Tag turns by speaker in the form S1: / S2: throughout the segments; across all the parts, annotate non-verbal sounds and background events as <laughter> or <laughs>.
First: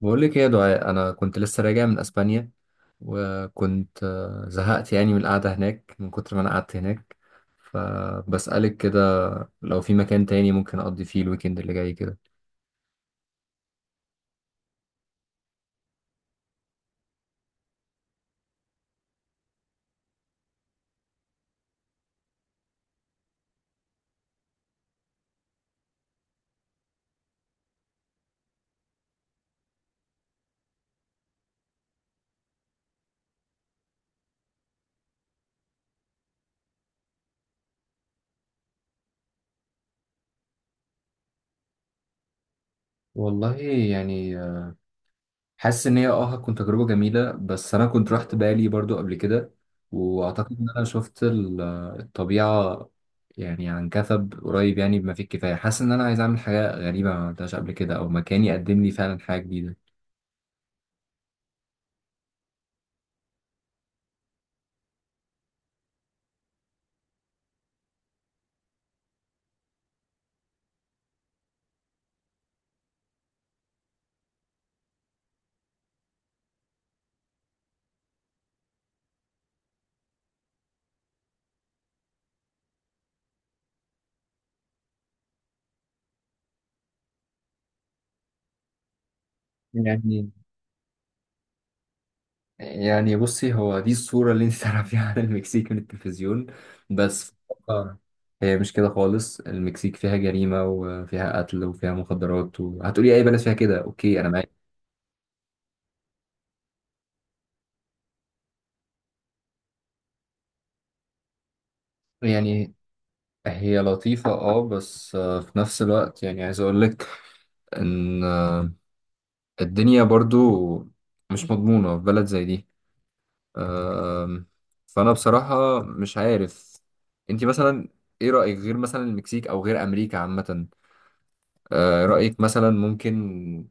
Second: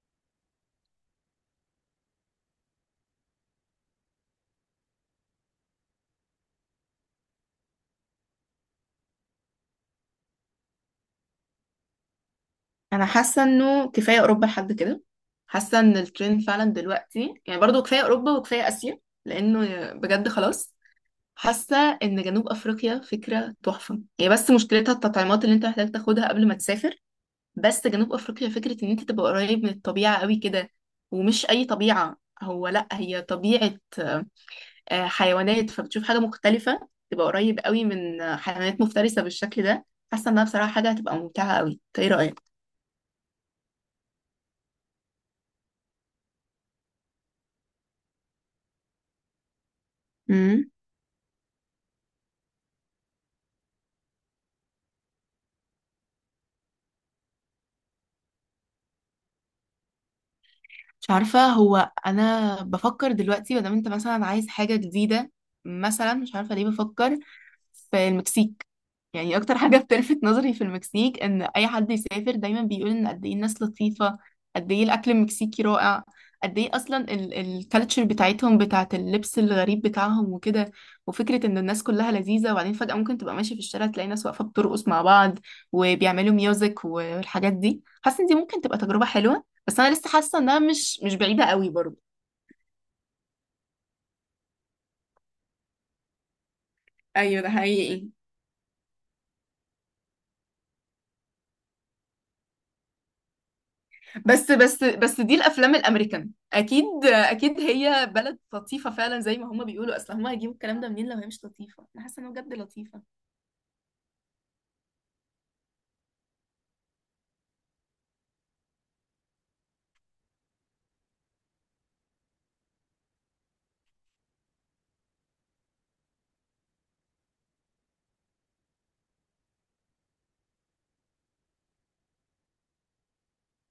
S1: بقول لك ايه يا دعاء؟ انا كنت لسه راجع من اسبانيا، وكنت زهقت يعني من القعده هناك من كتر ما انا قعدت هناك. فبسألك كده، لو في مكان تاني ممكن اقضي فيه الويكند اللي جاي كده.
S2: انا حاسه انه كفايه اوروبا لحد كده. حاسه ان الترند فعلا دلوقتي، يعني برضو كفايه اوروبا وكفايه اسيا، لانه بجد خلاص. حاسه ان جنوب افريقيا فكره تحفه، هي بس مشكلتها التطعيمات اللي انت محتاج تاخدها قبل ما تسافر. بس جنوب افريقيا فكره ان انت تبقى قريب من الطبيعه قوي كده، ومش اي طبيعه، هو لا هي طبيعه حيوانات، فبتشوف حاجه مختلفه، تبقى قريب قوي من حيوانات مفترسه بالشكل ده. حاسه انها بصراحه حاجه هتبقى ممتعه قوي. إنت ايه
S1: والله يعني حاسس ان هي اه هتكون تجربه جميله، بس انا كنت رحت بالي برضو قبل كده، واعتقد
S2: رايك؟
S1: ان انا شفت الطبيعه يعني عن كثب، قريب يعني بما فيه الكفايه. حاسس ان انا عايز اعمل حاجه غريبه ما عملتهاش قبل كده، او مكان يقدم لي فعلا حاجه
S2: مش عارفة، هو أنا بفكر دلوقتي، مادام أنت مثلا عايز حاجة جديدة، مثلا مش عارفة ليه بفكر في المكسيك. يعني اكتر حاجه بتلفت نظري في المكسيك ان اي حد يسافر دايما بيقول ان قد ايه الناس لطيفه، قد ايه الاكل المكسيكي رائع، قد ايه اصلا الكالتشر بتاعتهم، بتاعت اللبس الغريب بتاعهم وكده، وفكره ان الناس كلها لذيذه. وبعدين فجاه ممكن تبقى ماشي في الشارع تلاقي ناس واقفه بترقص مع بعض وبيعملوا ميوزك والحاجات دي. حاسه ان دي ممكن تبقى تجربه حلوه، بس انا لسه
S1: جديده.
S2: حاسه انها مش بعيده قوي برضه.
S1: يعني بصي، هو دي الصورة اللي انت <laughs> تعرفيها عن المكسيك من التلفزيون، بس في
S2: ايوه ده
S1: الواقع
S2: حقيقي.
S1: هي مش كده خالص. المكسيك فيها جريمة وفيها قتل وفيها مخدرات، وهتقولي أي بلد فيها كده، أوكي أنا معاك.
S2: بس بس بس، دي الافلام الامريكان. اكيد اكيد هي بلد لطيفه فعلا زي ما هما بيقولوا، اصل هما هيجيبوا الكلام ده منين لو هي مش لطيفه؟ انا حاسه انها بجد
S1: يعني
S2: لطيفه.
S1: هي لطيفة اه، بس في نفس الوقت يعني عايز أقول لك إن الدنيا برضو مش مضمونة في بلد زي دي. آم، فأنا بصراحة مش عارف. انت مثلا ايه رأيك، غير مثلا المكسيك أو غير أمريكا عامة؟ رأيك مثلا ممكن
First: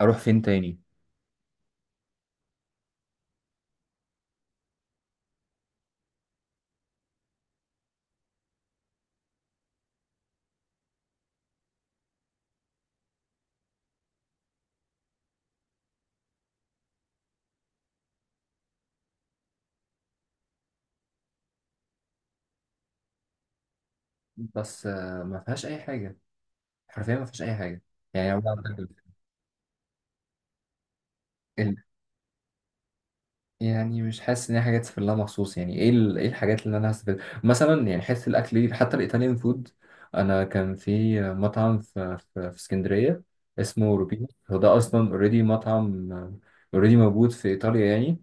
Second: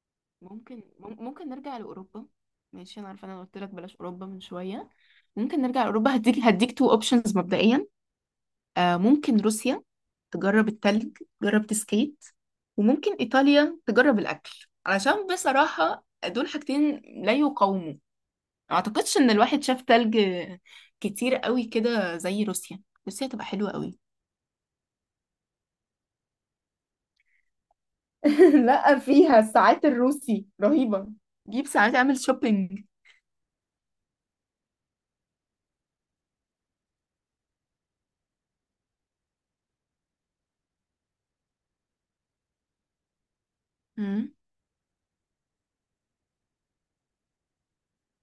S1: أروح فين
S2: ممكن
S1: تاني؟
S2: ممكن نرجع لاوروبا. ماشي، انا عارفه انا قلت لك بلاش اوروبا من شويه، ممكن نرجع لاوروبا. هديك تو اوبشنز مبدئيا. آه ممكن روسيا، تجرب التلج، تجرب تسكيت. وممكن ايطاليا، تجرب الاكل، علشان بصراحه دول حاجتين لا يقاوموا. اعتقدش ان الواحد شاف تلج كتير قوي كده زي روسيا، روسيا تبقى حلوة قوي.
S1: بس ما فيهاش أي حاجة، حرفيا ما فيهاش أي حاجة، يعني والله
S2: <laughs>
S1: بجد،
S2: لا، فيها الساعات الروسي رهيبة، جيب
S1: ال...
S2: ساعات اعمل شوبينج.
S1: يعني مش حاسس إن هي حاجة تسافر لها مخصوص. يعني إيه إيه الحاجات اللي أنا هستفيد مثلا؟ يعني حتة الأكل دي، حتى الإيطاليان فود، أنا كان في مطعم في اسكندرية اسمه روبينو.
S2: أمم.
S1: هو ده أصلا أوريدي مطعم، أوريدي موجود في إيطاليا يعني.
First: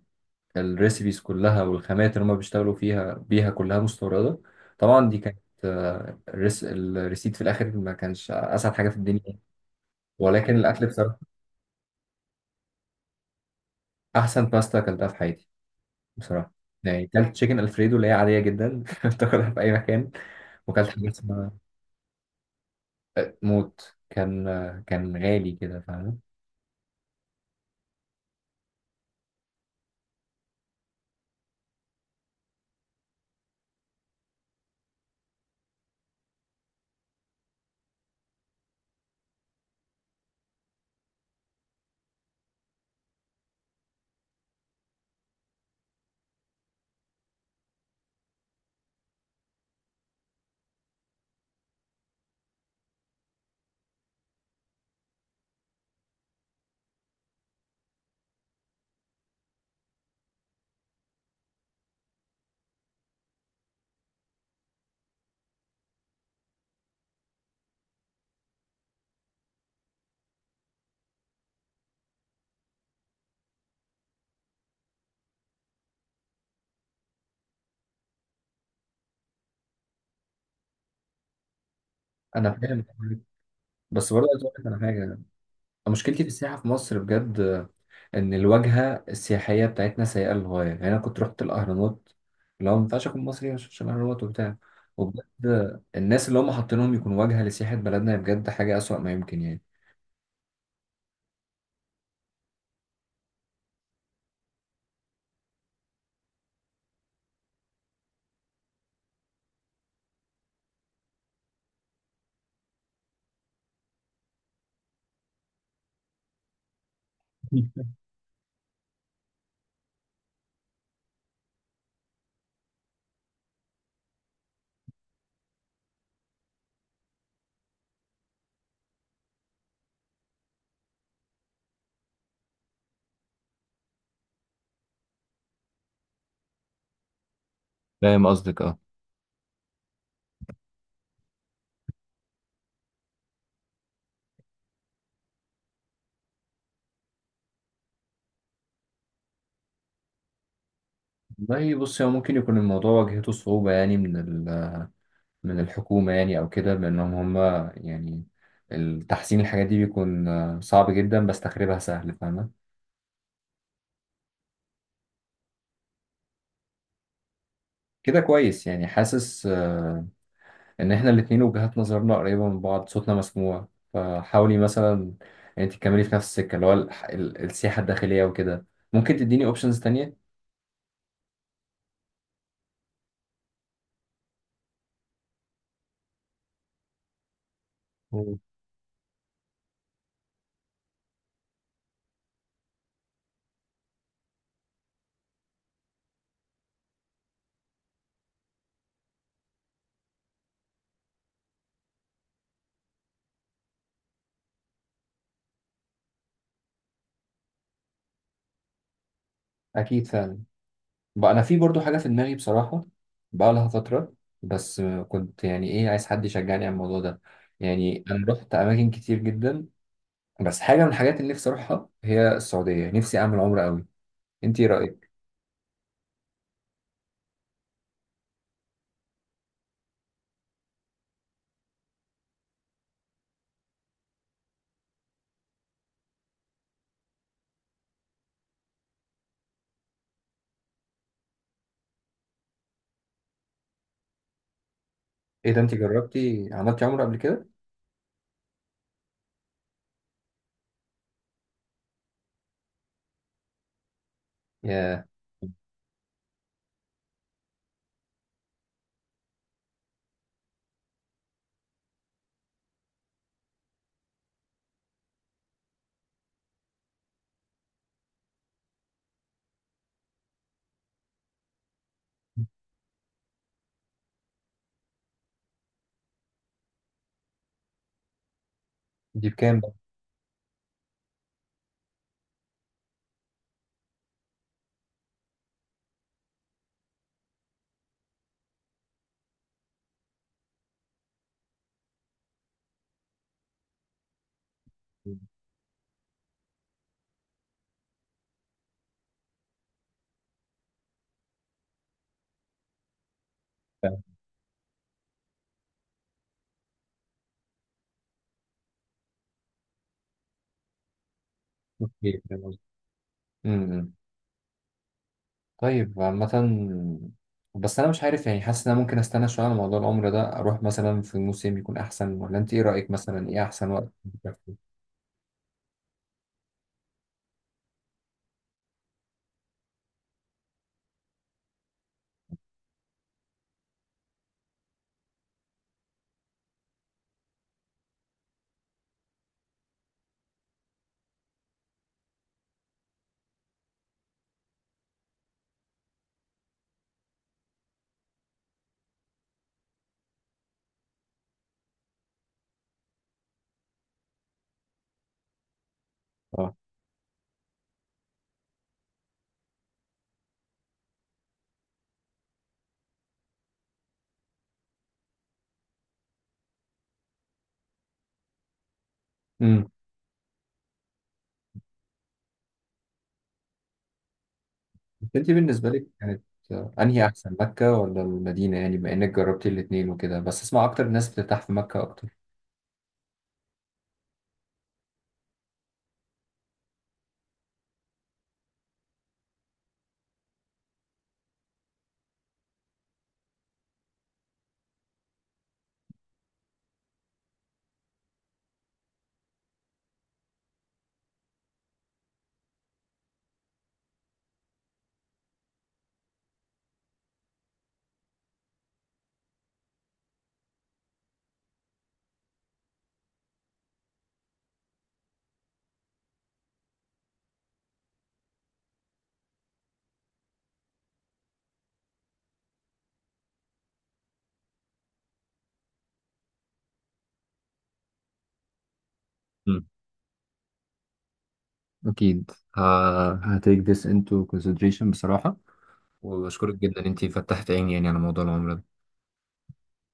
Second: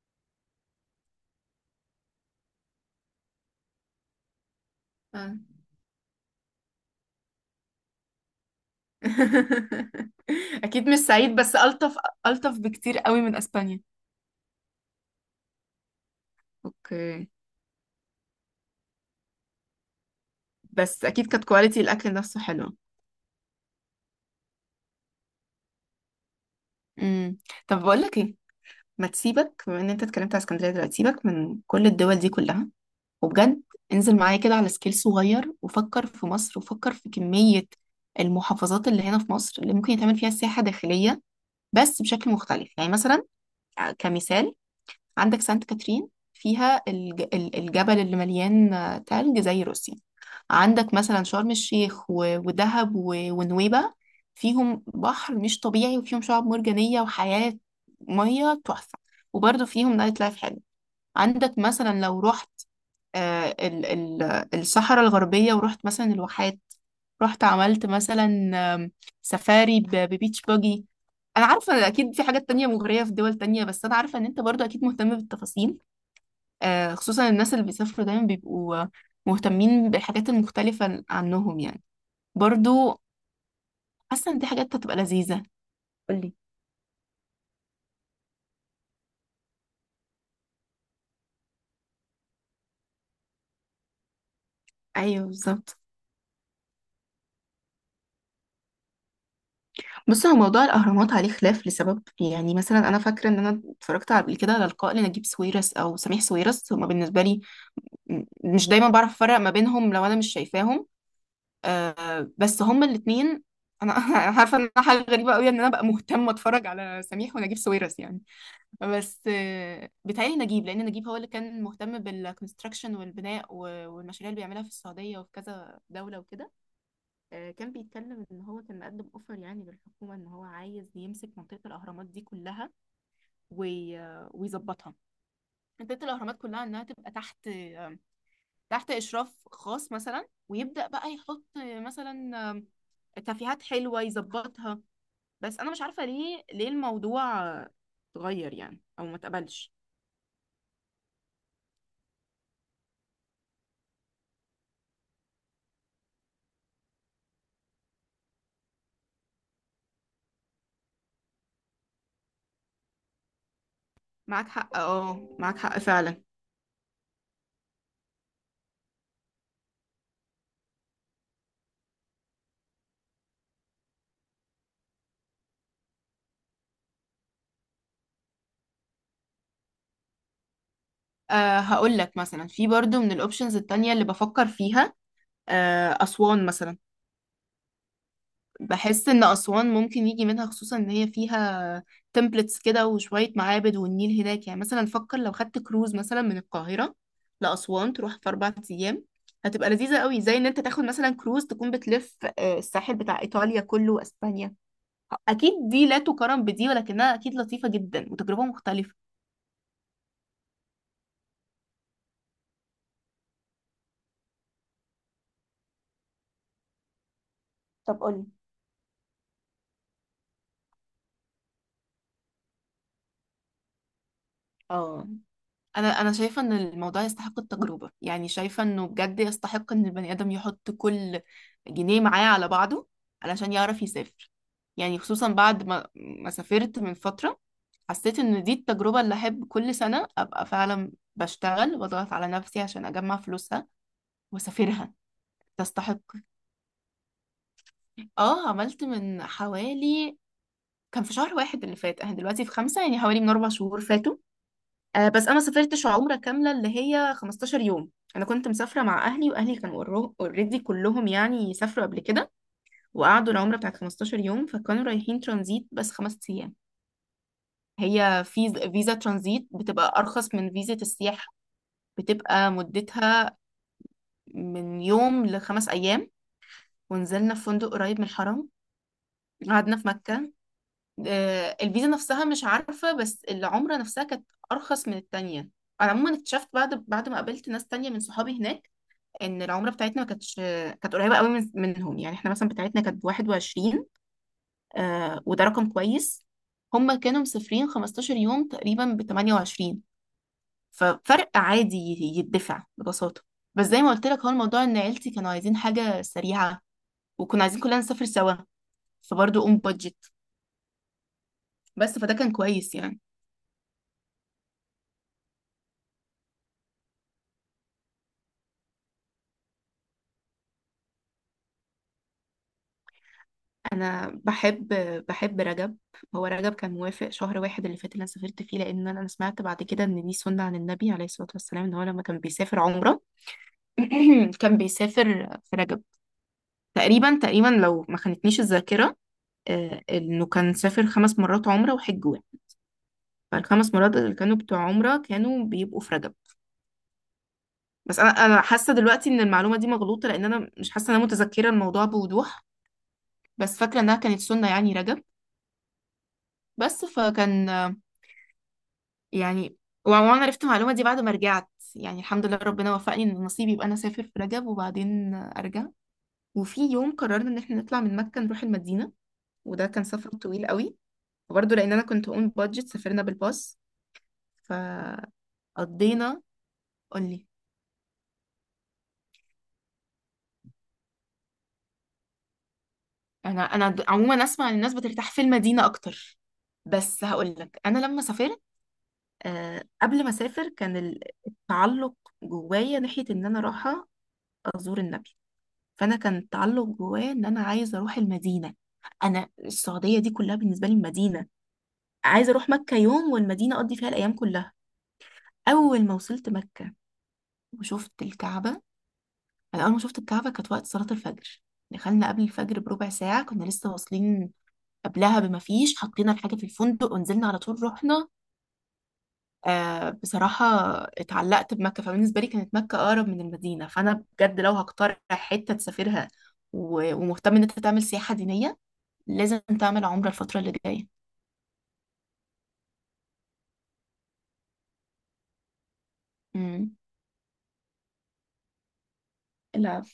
S1: الريسيبيز كلها والخامات اللي هما بيشتغلوا فيها بيها كلها مستوردة. طبعا دي
S2: آه.
S1: كانت الريسيت في الآخر ما كانش أسعد حاجة في الدنيا،
S2: <laughs>
S1: ولكن الأكل
S2: اكيد مش
S1: بصراحة
S2: سعيد، بس الطف، الطف بكتير قوي من اسبانيا.
S1: أحسن باستا أكلتها في حياتي. بصراحة يعني
S2: اوكي.
S1: كلت تشيكن الفريدو اللي هي عادية جدا، <laughs> تاكلها في أي مكان، وكلت
S2: بس
S1: حاجة
S2: اكيد كانت
S1: اسمها
S2: كواليتي الاكل نفسه حلو.
S1: موت كان كان غالي كده، فاهم؟
S2: امم. طب بقول لك ايه، ما تسيبك، بما ان انت اتكلمت على اسكندريه دلوقتي، سيبك من كل الدول دي كلها. وبجد، انزل معايا كده على سكيل صغير وفكر في مصر، وفكر في كمية المحافظات اللي هنا في مصر اللي ممكن يتعمل فيها سياحة داخلية، بس بشكل مختلف. يعني مثلا، كمثال، عندك سانت كاترين، فيها الجبل اللي مليان تلج زي روسيا. عندك مثلا شرم الشيخ ودهب ونويبة، فيهم بحر مش طبيعي وفيهم شعاب مرجانية وحياة مية تحفة، وبرضه فيهم نايت لايف حلو. عندك مثلا لو رحت الصحراء الغربية ورحت مثلا الواحات، رحت عملت مثلا آم، سفاري ببيتش باجي. انا عارفة إن اكيد في حاجات تانية مغرية في دول تانية، بس انا عارفة ان انت برضو اكيد مهتم بالتفاصيل. خصوصا الناس اللي بيسافروا دايما بيبقوا مهتمين بالحاجات المختلفة عنهم يعني.
S1: أنا فاهم،
S2: برضو
S1: بس برضه
S2: حاسة ان
S1: عايز
S2: دي
S1: أقول لك
S2: حاجات
S1: على
S2: هتبقى
S1: حاجة.
S2: لذيذة.
S1: مشكلتي في
S2: قولي.
S1: السياحة في مصر بجد إن الواجهة السياحية بتاعتنا سيئة للغاية. يعني أنا كنت رحت الأهرامات، اللي هو ما ينفعش أكون مصري عشان الأهرامات وبتاع، وبجد
S2: ايوه بالظبط.
S1: الناس اللي هم حاطينهم يكون واجهة لسياحة بلدنا بجد حاجة أسوأ ما يمكن يعني.
S2: بص، هو موضوع الاهرامات عليه خلاف لسبب. يعني مثلا انا فاكره ان انا اتفرجت قبل كده على لقاء لنجيب ساويرس او سميح ساويرس. هما بالنسبه لي مش دايما بعرف افرق ما بينهم لو انا مش شايفاهم، آه بس هما الاتنين. انا <laughs> انا عارفه ان أنا حاجه غريبه قوي ان انا ابقى مهتمه اتفرج على سميح ونجيب
S1: <laughs>
S2: ساويرس يعني. بس آه بيتهيألي نجيب، لان نجيب هو اللي كان مهتم بالكونستراكشن والبناء والمشاريع اللي بيعملها في السعوديه وفي كذا دوله وكده. آه كان بيتكلم ان هو كان مقدم اوفر يعني للحكومه ان هو عايز يمسك منطقه الاهرامات دي كلها ويظبطها، منطقه الاهرامات كلها، انها تبقى تحت
S1: فاهم قصدك اه.
S2: تحت إشراف خاص مثلا، ويبدأ بقى يحط مثلا آم، تفيهات حلوة يظبطها. بس أنا مش عارفة، ليه الموضوع اتغير يعني أو ما اتقبلش.
S1: والله بص، هو ممكن يكون الموضوع واجهته صعوبة يعني من ال- من الحكومة يعني، أو كده، بأنهم هم يعني التحسين الحاجات دي بيكون صعب جدا، بس تخريبها سهل، فاهمة؟
S2: معاك حق، اه، معاك حق فعلا.
S1: كده كويس يعني. حاسس ان احنا الاتنين وجهات نظرنا قريبة من بعض، صوتنا مسموع. فحاولي مثلا انت تكملي في نفس السكة، اللي هو السياحة الداخلية وكده. ممكن تديني اوبشنز تانية؟
S2: أه، هقول لك مثلا في برضو من الأوبشنز التانية اللي بفكر فيها، أه، أسوان مثلا.
S1: مم.
S2: بحس ان اسوان ممكن يجي منها، خصوصا ان هي فيها تمبلتس كده وشويه معابد، والنيل هناك. يعني مثلا فكر لو خدت كروز مثلا من القاهره لاسوان، تروح في 4 ايام، هتبقى لذيذه قوي، زي ان انت تاخد مثلا كروز تكون بتلف الساحل بتاع ايطاليا كله واسبانيا. اكيد دي لا تقارن بدي، ولكنها اكيد لطيفه جدا وتجربه مختلفه.
S1: اكيد فعلا. بقى انا في برضو حاجة في دماغي بصراحة، بقى لها فترة، بس كنت يعني ايه عايز حد يشجعني على الموضوع ده.
S2: طب
S1: يعني
S2: قولي.
S1: انا رحت اماكن كتير جدا، بس حاجة من الحاجات اللي نفسي اروحها هي السعودية، نفسي اعمل عمرة قوي. انت ايه
S2: اه،
S1: رأيك؟
S2: انا شايفه ان الموضوع يستحق التجربه. يعني شايفه انه بجد يستحق ان البني ادم يحط كل جنيه معاه على بعضه علشان يعرف يسافر. يعني خصوصا بعد ما سافرت من فتره، حسيت ان دي التجربه اللي احب كل سنه ابقى فعلا بشتغل واضغط على نفسي عشان اجمع فلوسها واسافرها.
S1: ايه ده، انت
S2: تستحق.
S1: جربتي عملتي عمرة قبل كده؟
S2: اه عملت من حوالي، كان في شهر واحد اللي فات، احنا دلوقتي في خمسة، يعني حوالي من 4 شهور فاتوا.
S1: يا
S2: آه، بس انا سافرتش عمره كامله اللي هي 15 يوم. انا كنت مسافره مع اهلي، واهلي كانوا اوريدي كلهم يعني سافروا قبل كده وقعدوا العمره بتاعت 15 يوم، فكانوا رايحين ترانزيت بس 5 ايام. هي فيزا، فيزا ترانزيت بتبقى ارخص من فيزا السياحه، بتبقى مدتها من يوم لخمس ايام. ونزلنا في فندق قريب من الحرم،
S1: دي بكام بقى!
S2: قعدنا في مكه. آه، الفيزا نفسها مش عارفه، بس العمره نفسها كانت ارخص من التانية. انا عموما اكتشفت بعد ما قابلت ناس تانية من صحابي هناك ان العمره بتاعتنا ما كانتش كانت قريبه قوي منهم. يعني احنا مثلا بتاعتنا كانت 21، آه وده رقم كويس. هم كانوا مسافرين 15 يوم تقريبا ب 28، ففرق عادي يتدفع ببساطه. بس زي ما قلت لك، هو الموضوع ان عيلتي كانوا عايزين حاجه سريعه، وكنا عايزين كلنا نسافر سوا، فبرضه اون بادجت، بس فده كان كويس يعني.
S1: <laughs> امم. طيب عامة، بس أنا مش عارف يعني، حاسس إن أنا ممكن أستنى شوية على موضوع العمر ده، أروح مثلا في موسم يكون أحسن؟ ولا أنت إيه رأيك مثلا، إيه أحسن وقت؟
S2: انا
S1: <laughs>
S2: بحب، رجب. هو رجب كان موافق شهر واحد اللي فات اللي انا سافرت فيه. لان انا سمعت بعد كده ان دي سنه عن النبي عليه الصلاه والسلام، ان هو لما كان بيسافر عمره <clears throat> كان بيسافر في رجب، تقريبا تقريبا لو ما خانتنيش الذاكرة. آه، انه كان سافر 5 مرات عمرة وحج واحد، فالخمس مرات اللي كانوا بتوع عمرة كانوا بيبقوا في رجب. بس انا حاسة دلوقتي ان المعلومة دي مغلوطة، لان انا مش حاسة ان انا متذكرة الموضوع بوضوح، بس فاكرة انها كانت سنة يعني رجب.
S1: أه.
S2: بس فكان يعني وعموما عرفت المعلومة دي بعد ما رجعت. يعني الحمد لله، ربنا وفقني ان نصيبي يبقى انا اسافر في رجب وبعدين ارجع. وفي يوم قررنا ان احنا نطلع من مكة نروح المدينة، وده
S1: امم.
S2: كان سفر طويل قوي، وبرضه لان انا كنت اون بادجت سافرنا بالباص، فقضينا.
S1: أنت بالنسبة لك كانت أنهي
S2: قولي.
S1: أحسن، مكة ولا المدينة؟ يعني بما إنك جربتي الاتنين وكده، بس أسمع أكتر الناس بترتاح في مكة أكتر.
S2: انا عموما اسمع ان الناس بترتاح في المدينه اكتر. بس هقول لك، انا لما سافرت، آه، قبل ما اسافر كان التعلق جوايا ناحيه ان انا رايحه ازور النبي، فانا كان التعلق جوايا ان انا عايزه اروح المدينه. انا السعوديه دي كلها بالنسبه لي مدينه، عايزه اروح مكه يوم والمدينه اقضي فيها الايام كلها. اول ما وصلت مكه وشفت الكعبه، انا اول ما شفت الكعبه كانت وقت صلاه الفجر، دخلنا قبل الفجر بربع ساعه، كنا لسه واصلين، قبلها بما فيش حطينا الحاجه في الفندق ونزلنا على طول رحنا. آه، بصراحه اتعلقت بمكه. فبالنسبه لي كانت مكه اقرب من المدينه. فانا بجد لو هقترح حته تسافرها ومهتم ان انت تعمل سياحه دينيه، لازم
S1: مم.
S2: تعمل عمره الفتره اللي جايه.
S1: أكيد. ه... هتيك this into consideration بصراحة، وبشكرك جدا إن أنتي فتحت عيني يعني على موضوع العمر.
S2: امم.